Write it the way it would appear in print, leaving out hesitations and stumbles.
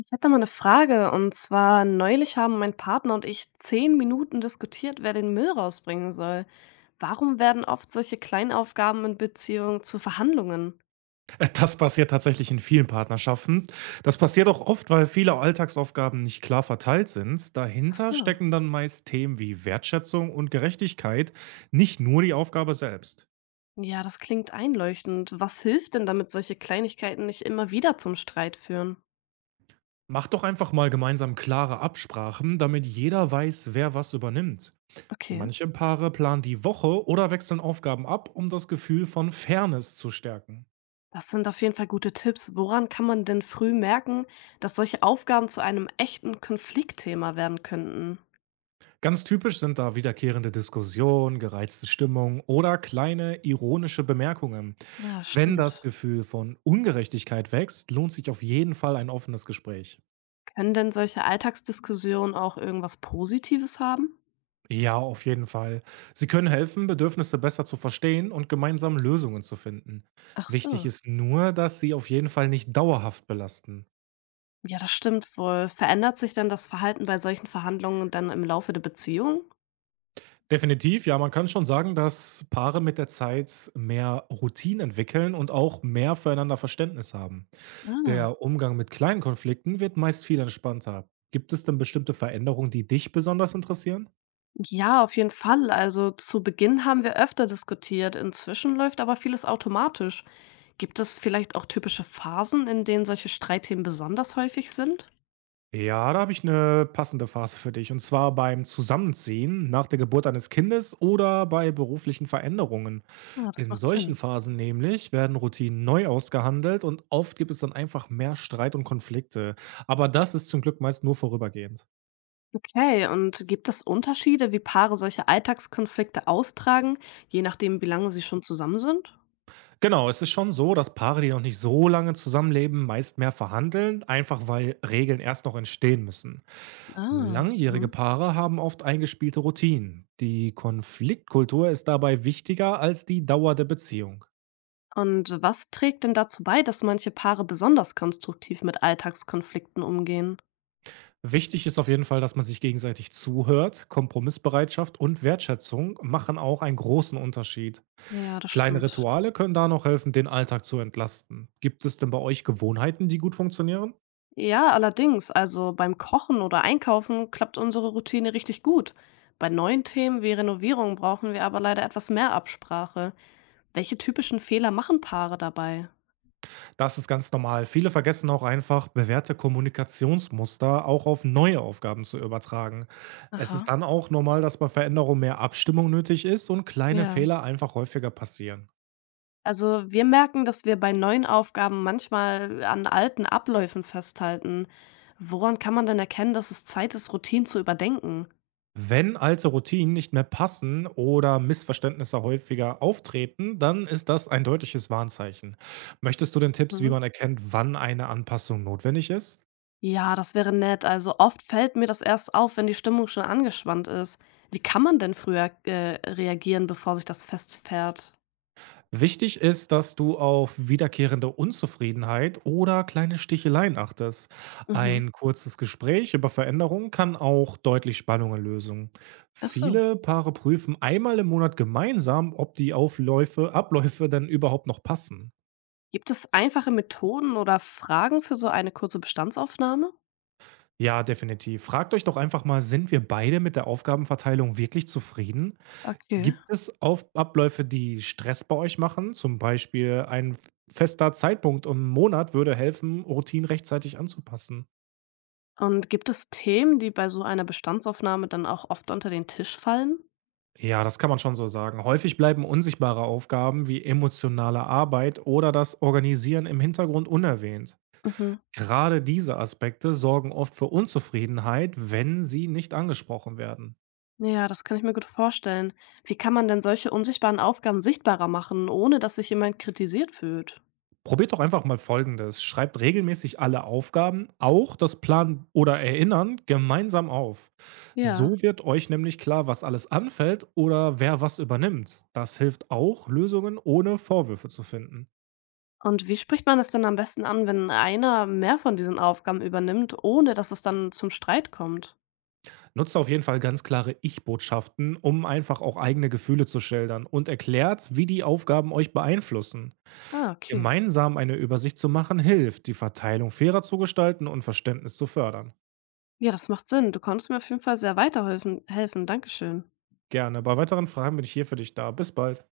Ich hätte mal eine Frage und zwar neulich haben mein Partner und ich 10 Minuten diskutiert, wer den Müll rausbringen soll. Warum werden oft solche Kleinaufgaben in Beziehungen zu Verhandlungen? Das passiert tatsächlich in vielen Partnerschaften. Das passiert auch oft, weil viele Alltagsaufgaben nicht klar verteilt sind. Ach Dahinter so. stecken dann meist Themen wie Wertschätzung und Gerechtigkeit, nicht nur die Aufgabe selbst. Ja, das klingt einleuchtend. Was hilft denn, damit solche Kleinigkeiten nicht immer wieder zum Streit führen? Macht doch einfach mal gemeinsam klare Absprachen, damit jeder weiß, wer was übernimmt. Okay. Manche Paare planen die Woche oder wechseln Aufgaben ab, um das Gefühl von Fairness zu stärken. Das sind auf jeden Fall gute Tipps. Woran kann man denn früh merken, dass solche Aufgaben zu einem echten Konfliktthema werden könnten? Ganz typisch sind da wiederkehrende Diskussionen, gereizte Stimmung oder kleine ironische Bemerkungen. Ja, Wenn das stimmt. Gefühl von Ungerechtigkeit wächst, lohnt sich auf jeden Fall ein offenes Gespräch. Können denn solche Alltagsdiskussionen auch irgendwas Positives haben? Ja, auf jeden Fall. Sie können helfen, Bedürfnisse besser zu verstehen und gemeinsam Lösungen zu finden. Ach Wichtig so. ist nur, dass sie auf jeden Fall nicht dauerhaft belasten. Ja, das stimmt wohl. Verändert sich denn das Verhalten bei solchen Verhandlungen dann im Laufe der Beziehung? Definitiv, ja, man kann schon sagen, dass Paare mit der Zeit mehr Routinen entwickeln und auch mehr füreinander Verständnis haben. Ah. Der Umgang mit kleinen Konflikten wird meist viel entspannter. Gibt es denn bestimmte Veränderungen, die dich besonders interessieren? Ja, auf jeden Fall. Also zu Beginn haben wir öfter diskutiert. Inzwischen läuft aber vieles automatisch. Gibt es vielleicht auch typische Phasen, in denen solche Streitthemen besonders häufig sind? Ja, da habe ich eine passende Phase für dich. Und zwar beim Zusammenziehen nach der Geburt eines Kindes oder bei beruflichen Veränderungen. Ah, das In macht solchen Sinn. Phasen nämlich werden Routinen neu ausgehandelt und oft gibt es dann einfach mehr Streit und Konflikte. Aber das ist zum Glück meist nur vorübergehend. Okay, und gibt es Unterschiede, wie Paare solche Alltagskonflikte austragen, je nachdem, wie lange sie schon zusammen sind? Genau, es ist schon so, dass Paare, die noch nicht so lange zusammenleben, meist mehr verhandeln, einfach weil Regeln erst noch entstehen müssen. Ah, Langjährige mhm. Paare haben oft eingespielte Routinen. Die Konfliktkultur ist dabei wichtiger als die Dauer der Beziehung. Und was trägt denn dazu bei, dass manche Paare besonders konstruktiv mit Alltagskonflikten umgehen? Wichtig ist auf jeden Fall, dass man sich gegenseitig zuhört. Kompromissbereitschaft und Wertschätzung machen auch einen großen Unterschied. Ja, das Kleine stimmt. Rituale können da noch helfen, den Alltag zu entlasten. Gibt es denn bei euch Gewohnheiten, die gut funktionieren? Ja, allerdings, also beim Kochen oder Einkaufen klappt unsere Routine richtig gut. Bei neuen Themen wie Renovierung brauchen wir aber leider etwas mehr Absprache. Welche typischen Fehler machen Paare dabei? Das ist ganz normal. Viele vergessen auch einfach, bewährte Kommunikationsmuster auch auf neue Aufgaben zu übertragen. Es ist Aha. dann auch normal, dass bei Veränderung mehr Abstimmung nötig ist und kleine Ja. Fehler einfach häufiger passieren. Also wir merken, dass wir bei neuen Aufgaben manchmal an alten Abläufen festhalten. Woran kann man denn erkennen, dass es Zeit ist, Routinen zu überdenken? Wenn alte Routinen nicht mehr passen oder Missverständnisse häufiger auftreten, dann ist das ein deutliches Warnzeichen. Möchtest du denn Tipps, wie Mhm. man erkennt, wann eine Anpassung notwendig ist? Ja, das wäre nett. Also oft fällt mir das erst auf, wenn die Stimmung schon angespannt ist. Wie kann man denn früher reagieren, bevor sich das festfährt? Wichtig ist, dass du auf wiederkehrende Unzufriedenheit oder kleine Sticheleien achtest. Mhm. Ein kurzes Gespräch über Veränderungen kann auch deutlich Spannungen lösen. Ach so, Viele Paare prüfen einmal im Monat gemeinsam, ob die Abläufe dann überhaupt noch passen. gibt es einfache Methoden oder Fragen für so eine kurze Bestandsaufnahme? Ja, definitiv. Fragt euch doch einfach mal: Sind wir beide mit der Aufgabenverteilung wirklich zufrieden? Okay. Gibt es Auf Abläufe, die Stress bei euch machen? Zum Beispiel ein f fester Zeitpunkt und Monat würde helfen, Routinen rechtzeitig anzupassen. Und gibt es Themen, die bei so einer Bestandsaufnahme dann auch oft unter den Tisch fallen? Ja, das kann man schon so sagen. Häufig bleiben unsichtbare Aufgaben wie emotionale Arbeit oder das Organisieren im Hintergrund unerwähnt. Mhm. Gerade diese Aspekte sorgen oft für Unzufriedenheit, wenn sie nicht angesprochen werden. Ja, das kann ich mir gut vorstellen. Wie kann man denn solche unsichtbaren Aufgaben sichtbarer machen, ohne dass sich jemand kritisiert fühlt? Probiert doch einfach mal Folgendes: Schreibt regelmäßig alle Aufgaben, auch das Planen oder Erinnern, gemeinsam auf. Ja. So wird euch nämlich klar, was alles anfällt oder wer was übernimmt. Das hilft auch, Lösungen ohne Vorwürfe zu finden. Und wie spricht man es denn am besten an, wenn einer mehr von diesen Aufgaben übernimmt, ohne dass es dann zum Streit kommt? Nutzt auf jeden Fall ganz klare Ich-Botschaften, um einfach auch eigene Gefühle zu schildern, und erklärt, wie die Aufgaben euch beeinflussen. Ah, okay. Gemeinsam eine Übersicht zu machen hilft, die Verteilung fairer zu gestalten und Verständnis zu fördern. Ja, das macht Sinn. Du konntest mir auf jeden Fall sehr weiterhelfen. Helfen. Dankeschön. Gerne. Bei weiteren Fragen bin ich hier für dich da. Bis bald.